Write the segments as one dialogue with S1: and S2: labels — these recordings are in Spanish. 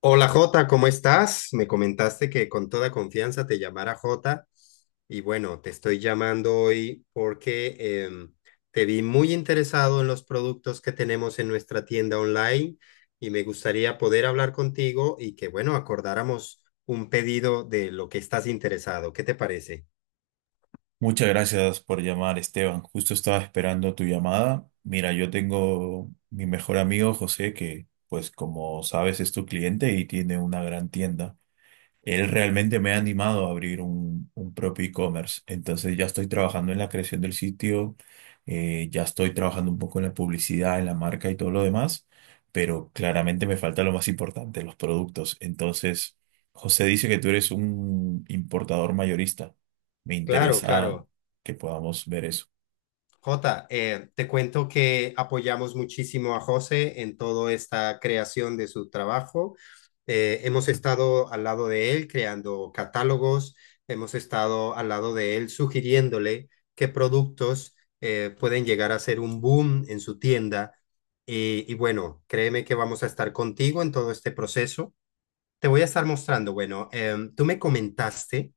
S1: Hola Jota, ¿cómo estás? Me comentaste que con toda confianza te llamara Jota y bueno, te estoy llamando hoy porque te vi muy interesado en los productos que tenemos en nuestra tienda online y me gustaría poder hablar contigo y que bueno, acordáramos un pedido de lo que estás interesado. ¿Qué te parece?
S2: Muchas gracias por llamar, Esteban. Justo estaba esperando tu llamada. Mira, yo tengo mi mejor amigo José, que pues como sabes es tu cliente y tiene una gran tienda. Él realmente me ha animado a abrir un propio e-commerce. Entonces ya estoy trabajando en la creación del sitio, ya estoy trabajando un poco en la publicidad, en la marca y todo lo demás, pero claramente me falta lo más importante, los productos. Entonces, José dice que tú eres un importador mayorista. Me
S1: Claro,
S2: interesa
S1: claro.
S2: que podamos ver eso.
S1: Jota, te cuento que apoyamos muchísimo a José en toda esta creación de su trabajo. Hemos estado al lado de él creando catálogos, hemos estado al lado de él sugiriéndole qué productos pueden llegar a ser un boom en su tienda. Y bueno, créeme que vamos a estar contigo en todo este proceso. Te voy a estar mostrando, bueno, tú me comentaste,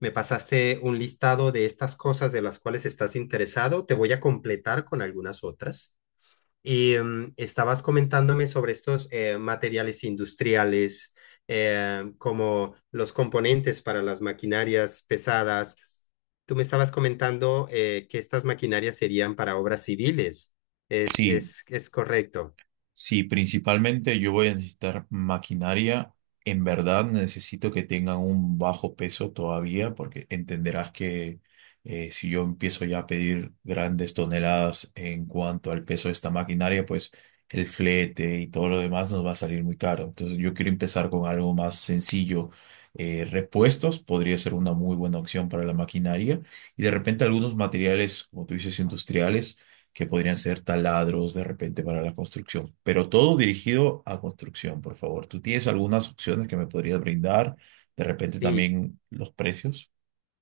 S1: me pasaste un listado de estas cosas de las cuales estás interesado. Te voy a completar con algunas otras. Y estabas comentándome sobre estos materiales industriales, como los componentes para las maquinarias pesadas. Tú me estabas comentando que estas maquinarias serían para obras civiles. ¿Es,
S2: Sí.
S1: es, es correcto?
S2: Sí, principalmente yo voy a necesitar maquinaria. En verdad necesito que tengan un bajo peso todavía, porque entenderás que si yo empiezo ya a pedir grandes toneladas en cuanto al peso de esta maquinaria, pues el flete y todo lo demás nos va a salir muy caro. Entonces yo quiero empezar con algo más sencillo. Repuestos podría ser una muy buena opción para la maquinaria y de repente algunos materiales, como tú dices, industriales que podrían ser taladros de repente para la construcción, pero todo dirigido a construcción, por favor. ¿Tú tienes algunas opciones que me podrías brindar? De repente
S1: Sí.
S2: también los precios.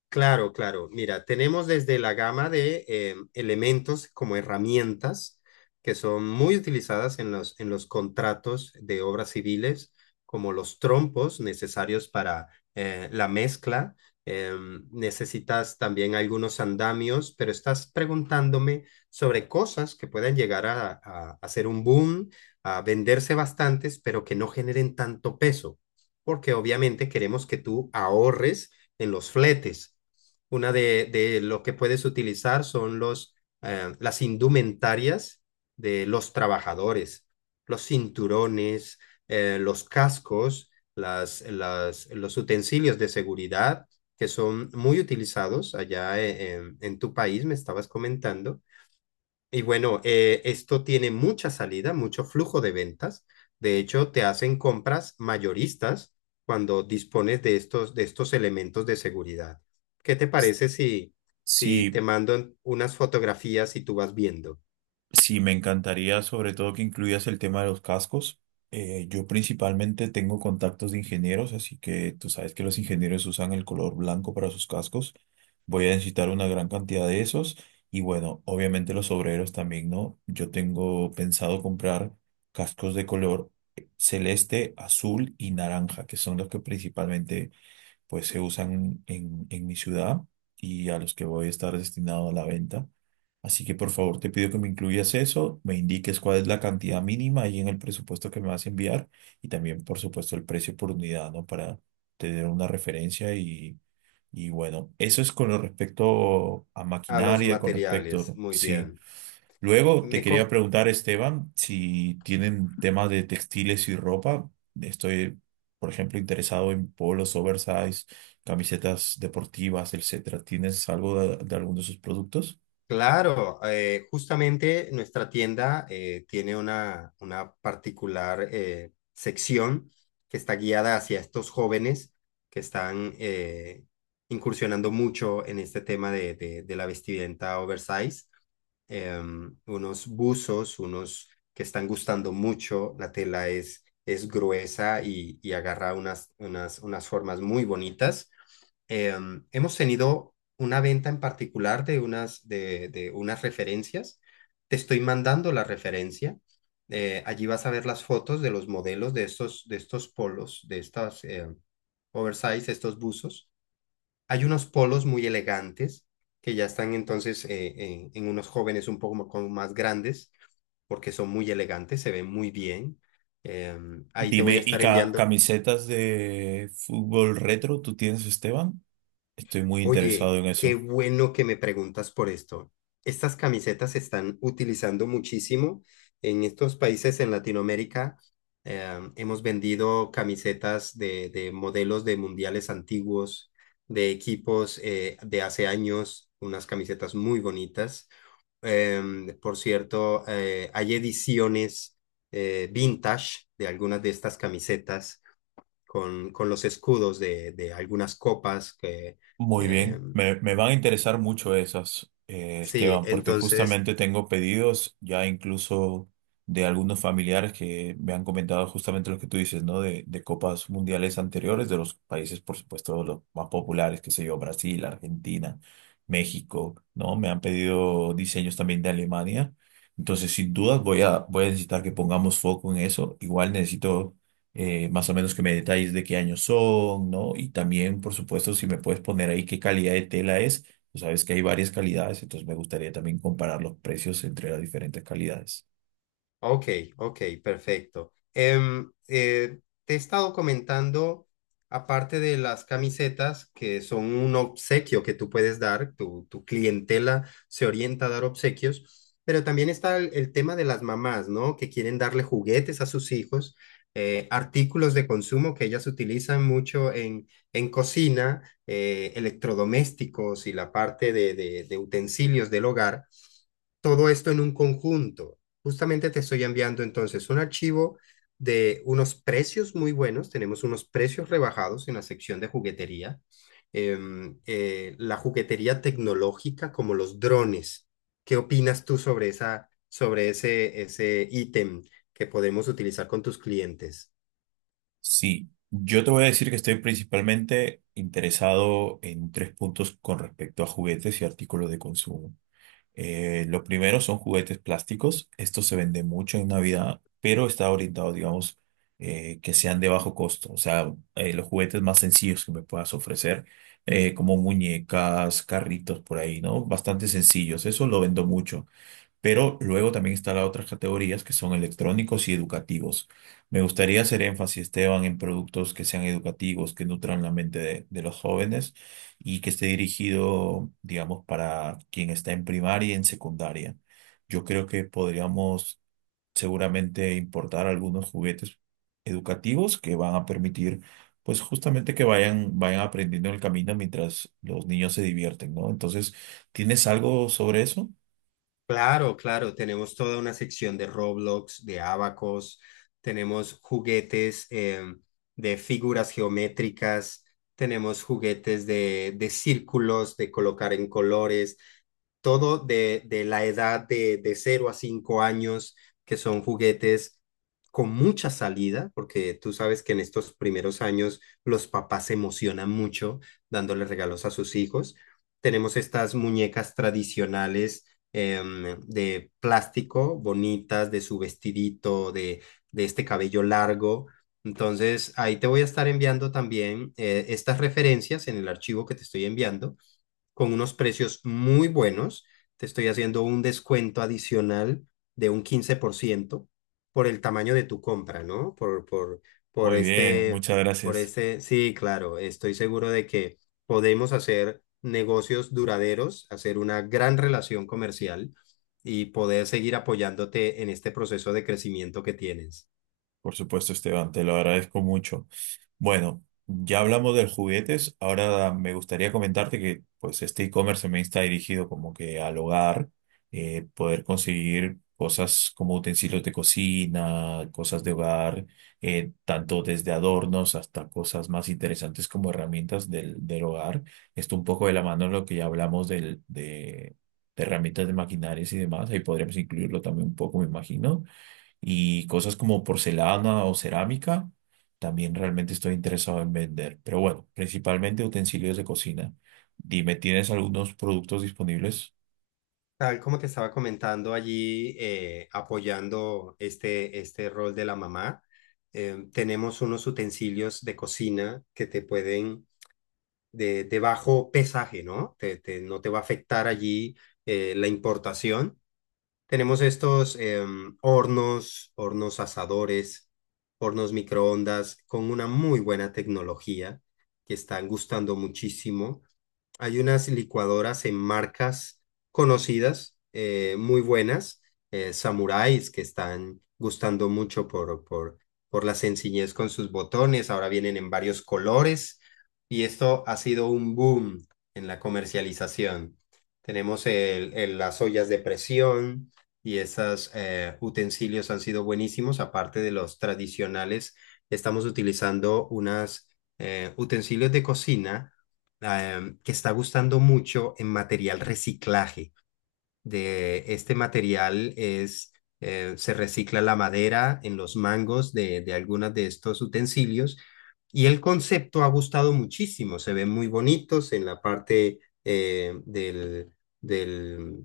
S1: Claro, claro. Mira, tenemos desde la gama de elementos como herramientas que son muy utilizadas en los contratos de obras civiles, como los trompos necesarios para la mezcla. Necesitas también algunos andamios, pero estás preguntándome sobre cosas que puedan llegar a hacer un boom, a venderse bastantes, pero que no generen tanto peso, porque obviamente queremos que tú ahorres en los fletes, una de lo que puedes utilizar son las indumentarias de los trabajadores, los cinturones, los cascos, los utensilios de seguridad que son muy utilizados allá, en tu país, me estabas comentando. Y bueno, esto tiene mucha salida, mucho flujo de ventas. De hecho, te hacen compras mayoristas cuando dispones de estos elementos de seguridad. ¿Qué te parece si te
S2: Sí.
S1: mando unas fotografías y tú vas viendo?
S2: Sí, me encantaría sobre todo que incluyas el tema de los cascos. Yo principalmente tengo contactos de ingenieros, así que tú sabes que los ingenieros usan el color blanco para sus cascos. Voy a necesitar una gran cantidad de esos y bueno, obviamente los obreros también, ¿no? Yo tengo pensado comprar cascos de color celeste, azul y naranja, que son los que principalmente pues se usan en mi ciudad y a los que voy a estar destinado a la venta. Así que por favor te pido que me incluyas eso, me indiques cuál es la cantidad mínima ahí en el presupuesto que me vas a enviar y también por supuesto el precio por unidad, ¿no? Para tener una referencia y bueno, eso es con lo respecto a
S1: A los
S2: maquinaria, con
S1: materiales,
S2: respecto,
S1: muy
S2: sí.
S1: bien.
S2: Luego te
S1: Me,
S2: quería
S1: co-
S2: preguntar, Esteban, si tienen temas de textiles y ropa. Estoy, por ejemplo, interesado en polos oversize, camisetas deportivas, etcétera. ¿Tienes algo de alguno de esos productos?
S1: Claro justamente nuestra tienda tiene una particular, sección que está guiada hacia estos jóvenes que están incursionando mucho en este tema de la vestimenta oversize. Unos buzos, unos que están gustando mucho, la tela es gruesa y agarra unas formas muy bonitas. Hemos tenido una venta en particular de unas referencias. Te estoy mandando la referencia. Allí vas a ver las fotos de los modelos de estos polos, de estas oversize, estos buzos. Hay unos polos muy elegantes que ya están entonces, en unos jóvenes un poco como más grandes porque son muy elegantes, se ven muy bien. Ahí te voy a
S2: Dime, ¿y
S1: estar enviando.
S2: camisetas de fútbol retro tú tienes, Esteban? Estoy muy interesado
S1: Oye,
S2: en
S1: qué
S2: eso.
S1: bueno que me preguntas por esto. Estas camisetas se están utilizando muchísimo en estos países en Latinoamérica. Hemos vendido camisetas de modelos de mundiales antiguos, de equipos, de hace años, unas camisetas muy bonitas. Por cierto, hay ediciones vintage de algunas de estas camisetas con los escudos de algunas copas
S2: Muy bien,
S1: em,
S2: me van a interesar mucho esas,
S1: Sí,
S2: Esteban, porque
S1: entonces,
S2: justamente tengo pedidos ya incluso de algunos familiares que me han comentado justamente lo que tú dices, ¿no? De copas mundiales anteriores de los países, por supuesto, los más populares, qué sé yo, Brasil, Argentina, México, ¿no? Me han pedido diseños también de Alemania. Entonces, sin dudas, voy a necesitar que pongamos foco en eso. Igual necesito más o menos que me detalles de qué años son, ¿no? Y también, por supuesto, si me puedes poner ahí qué calidad de tela es. Tú sabes que hay varias calidades, entonces me gustaría también comparar los precios entre las diferentes calidades.
S1: ok, ok, perfecto. Te he estado comentando, aparte de las camisetas, que son un obsequio que tú puedes dar, tu clientela se orienta a dar obsequios, pero también está el tema de las mamás, ¿no? Que quieren darle juguetes a sus hijos, artículos de consumo que ellas utilizan mucho en cocina, electrodomésticos y la parte de utensilios del hogar, todo esto en un conjunto. Justamente te estoy enviando entonces un archivo de unos precios muy buenos. Tenemos unos precios rebajados en la sección de juguetería. La juguetería tecnológica como los drones. ¿Qué opinas tú sobre ese ítem que podemos utilizar con tus clientes?
S2: Sí, yo te voy a decir que estoy principalmente interesado en tres puntos con respecto a juguetes y artículos de consumo. Lo primero son juguetes plásticos. Esto se vende mucho en Navidad, pero está orientado, digamos, que sean de bajo costo. O sea, los juguetes más sencillos que me puedas ofrecer, como muñecas, carritos por ahí, ¿no? Bastante sencillos. Eso lo vendo mucho. Pero luego también están las otras categorías que son electrónicos y educativos. Me gustaría hacer énfasis, Esteban, en productos que sean educativos, que nutran la mente de los jóvenes y que esté dirigido, digamos, para quien está en primaria y en secundaria. Yo creo que podríamos seguramente importar algunos juguetes educativos que van a permitir, pues justamente que vayan aprendiendo en el camino mientras los niños se divierten, ¿no? Entonces, ¿tienes algo sobre eso?
S1: Claro, claro, tenemos toda una sección de Roblox, de Abacos, tenemos juguetes, de figuras geométricas, tenemos juguetes de círculos, de colocar en colores, todo de la edad de 0 a 5 años, que son juguetes con mucha salida, porque tú sabes que en estos primeros años los papás se emocionan mucho dándole regalos a sus hijos. Tenemos estas muñecas tradicionales, de plástico, bonitas, de su vestidito, de este cabello largo. Entonces, ahí te voy a estar enviando también estas referencias en el archivo que te estoy enviando con unos precios muy buenos. Te estoy haciendo un descuento adicional de un 15% por el tamaño de tu compra, ¿no? Por
S2: Muy bien,
S1: este,
S2: muchas
S1: por
S2: gracias.
S1: este, sí, claro, estoy seguro de que podemos hacer negocios duraderos, hacer una gran relación comercial y poder seguir apoyándote en este proceso de crecimiento que tienes.
S2: Por supuesto, Esteban, te lo agradezco mucho. Bueno, ya hablamos de juguetes, ahora me gustaría comentarte que pues este e-commerce también está dirigido como que al hogar, poder conseguir cosas como utensilios de cocina, cosas de hogar, tanto desde adornos hasta cosas más interesantes como herramientas del hogar. Esto un poco de la mano de lo que ya hablamos de herramientas de maquinarias y demás, ahí podríamos incluirlo también un poco, me imagino. Y cosas como porcelana o cerámica, también realmente estoy interesado en vender. Pero bueno, principalmente utensilios de cocina. Dime, ¿tienes algunos productos disponibles?
S1: Tal como te estaba comentando allí, apoyando este rol de la mamá, tenemos unos utensilios de cocina que te pueden, de bajo pesaje, ¿no? No te va a afectar allí la importación. Tenemos estos, hornos, hornos asadores, hornos microondas con una muy buena tecnología que están gustando muchísimo. Hay unas licuadoras en marcas conocidas, muy buenas, samuráis que están gustando mucho por la sencillez con sus botones, ahora vienen en varios colores y esto ha sido un boom en la comercialización. Tenemos las ollas de presión y esos utensilios han sido buenísimos. Aparte de los tradicionales, estamos utilizando unas, utensilios de cocina, que está gustando mucho en material reciclaje. De este material es, se recicla la madera en los mangos de algunos de estos utensilios y el concepto ha gustado muchísimo. Se ven muy bonitos en la parte, eh, del, del,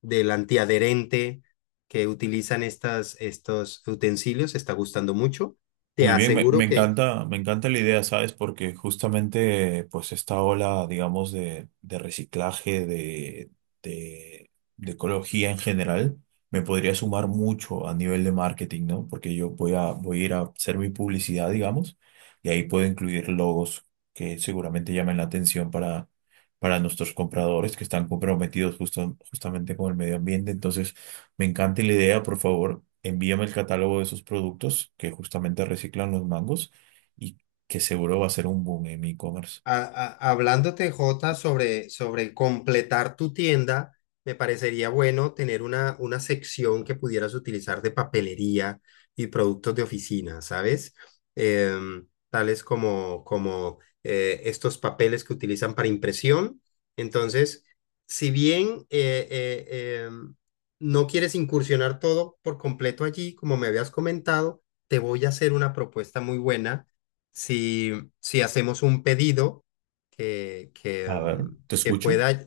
S1: del antiadherente que utilizan estos utensilios. Está gustando mucho. Te
S2: Muy bien, me,
S1: aseguro que
S2: me encanta la idea, ¿sabes? Porque justamente, pues, esta ola, digamos, de reciclaje, de, de ecología en general, me podría sumar mucho a nivel de marketing, ¿no? Porque yo voy a ir a hacer mi publicidad, digamos, y ahí puedo incluir logos que seguramente llamen la atención para nuestros compradores que están comprometidos justamente con el medio ambiente. Entonces, me encanta la idea, por favor, envíame el catálogo de esos productos que justamente reciclan los mangos y que seguro va a ser un boom en mi e-commerce.
S1: a- hablándote, Jota, sobre completar tu tienda, me parecería bueno tener una sección que pudieras utilizar de papelería y productos de oficina, ¿sabes? Tales como estos papeles que utilizan para impresión. Entonces, si bien no quieres incursionar todo por completo allí, como me habías comentado, te voy a hacer una propuesta muy buena. Si, si hacemos un pedido que, que,
S2: A ver,
S1: mm,
S2: te
S1: que
S2: escucho.
S1: pueda,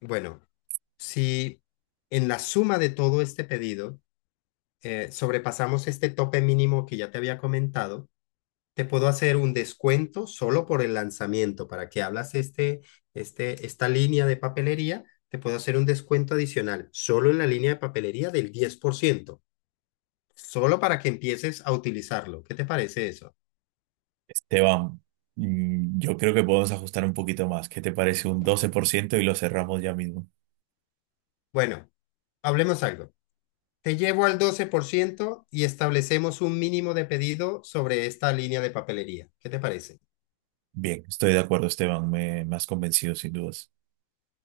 S1: bueno, si en la suma de todo este pedido sobrepasamos este tope mínimo que ya te había comentado, te puedo hacer un descuento solo por el lanzamiento, para que hablas esta línea de papelería, te puedo hacer un descuento adicional solo en la línea de papelería del 10%, solo para que empieces a utilizarlo. ¿Qué te parece eso?
S2: Esteban, yo creo que podemos ajustar un poquito más. ¿Qué te parece un 12% y lo cerramos ya mismo?
S1: Bueno, hablemos algo. Te llevo al 12% y establecemos un mínimo de pedido sobre esta línea de papelería. ¿Qué te parece?
S2: Bien, estoy de acuerdo, Esteban, me has convencido sin dudas.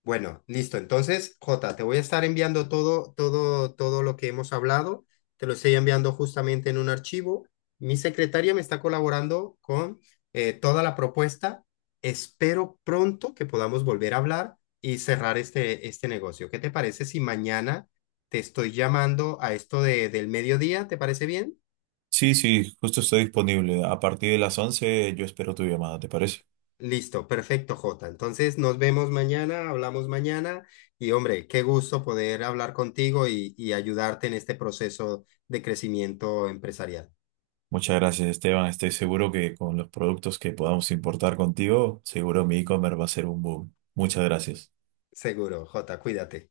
S1: Bueno, listo. Entonces, Jota, te voy a estar enviando todo, todo, todo lo que hemos hablado. Te lo estoy enviando justamente en un archivo. Mi secretaria me está colaborando con, toda la propuesta. Espero pronto que podamos volver a hablar y cerrar este negocio. ¿Qué te parece si mañana te estoy llamando a esto del mediodía? ¿Te parece bien?
S2: Sí, sí, justo estoy disponible. A partir de las 11. Yo espero tu llamada, ¿te parece?
S1: Listo, perfecto, Jota. Entonces nos vemos mañana, hablamos mañana, y hombre, qué gusto poder hablar contigo y ayudarte en este proceso de crecimiento empresarial.
S2: Muchas gracias, Esteban. Estoy seguro que con los productos que podamos importar contigo, seguro mi e-commerce va a ser un boom. Muchas gracias.
S1: Seguro, Jota, cuídate.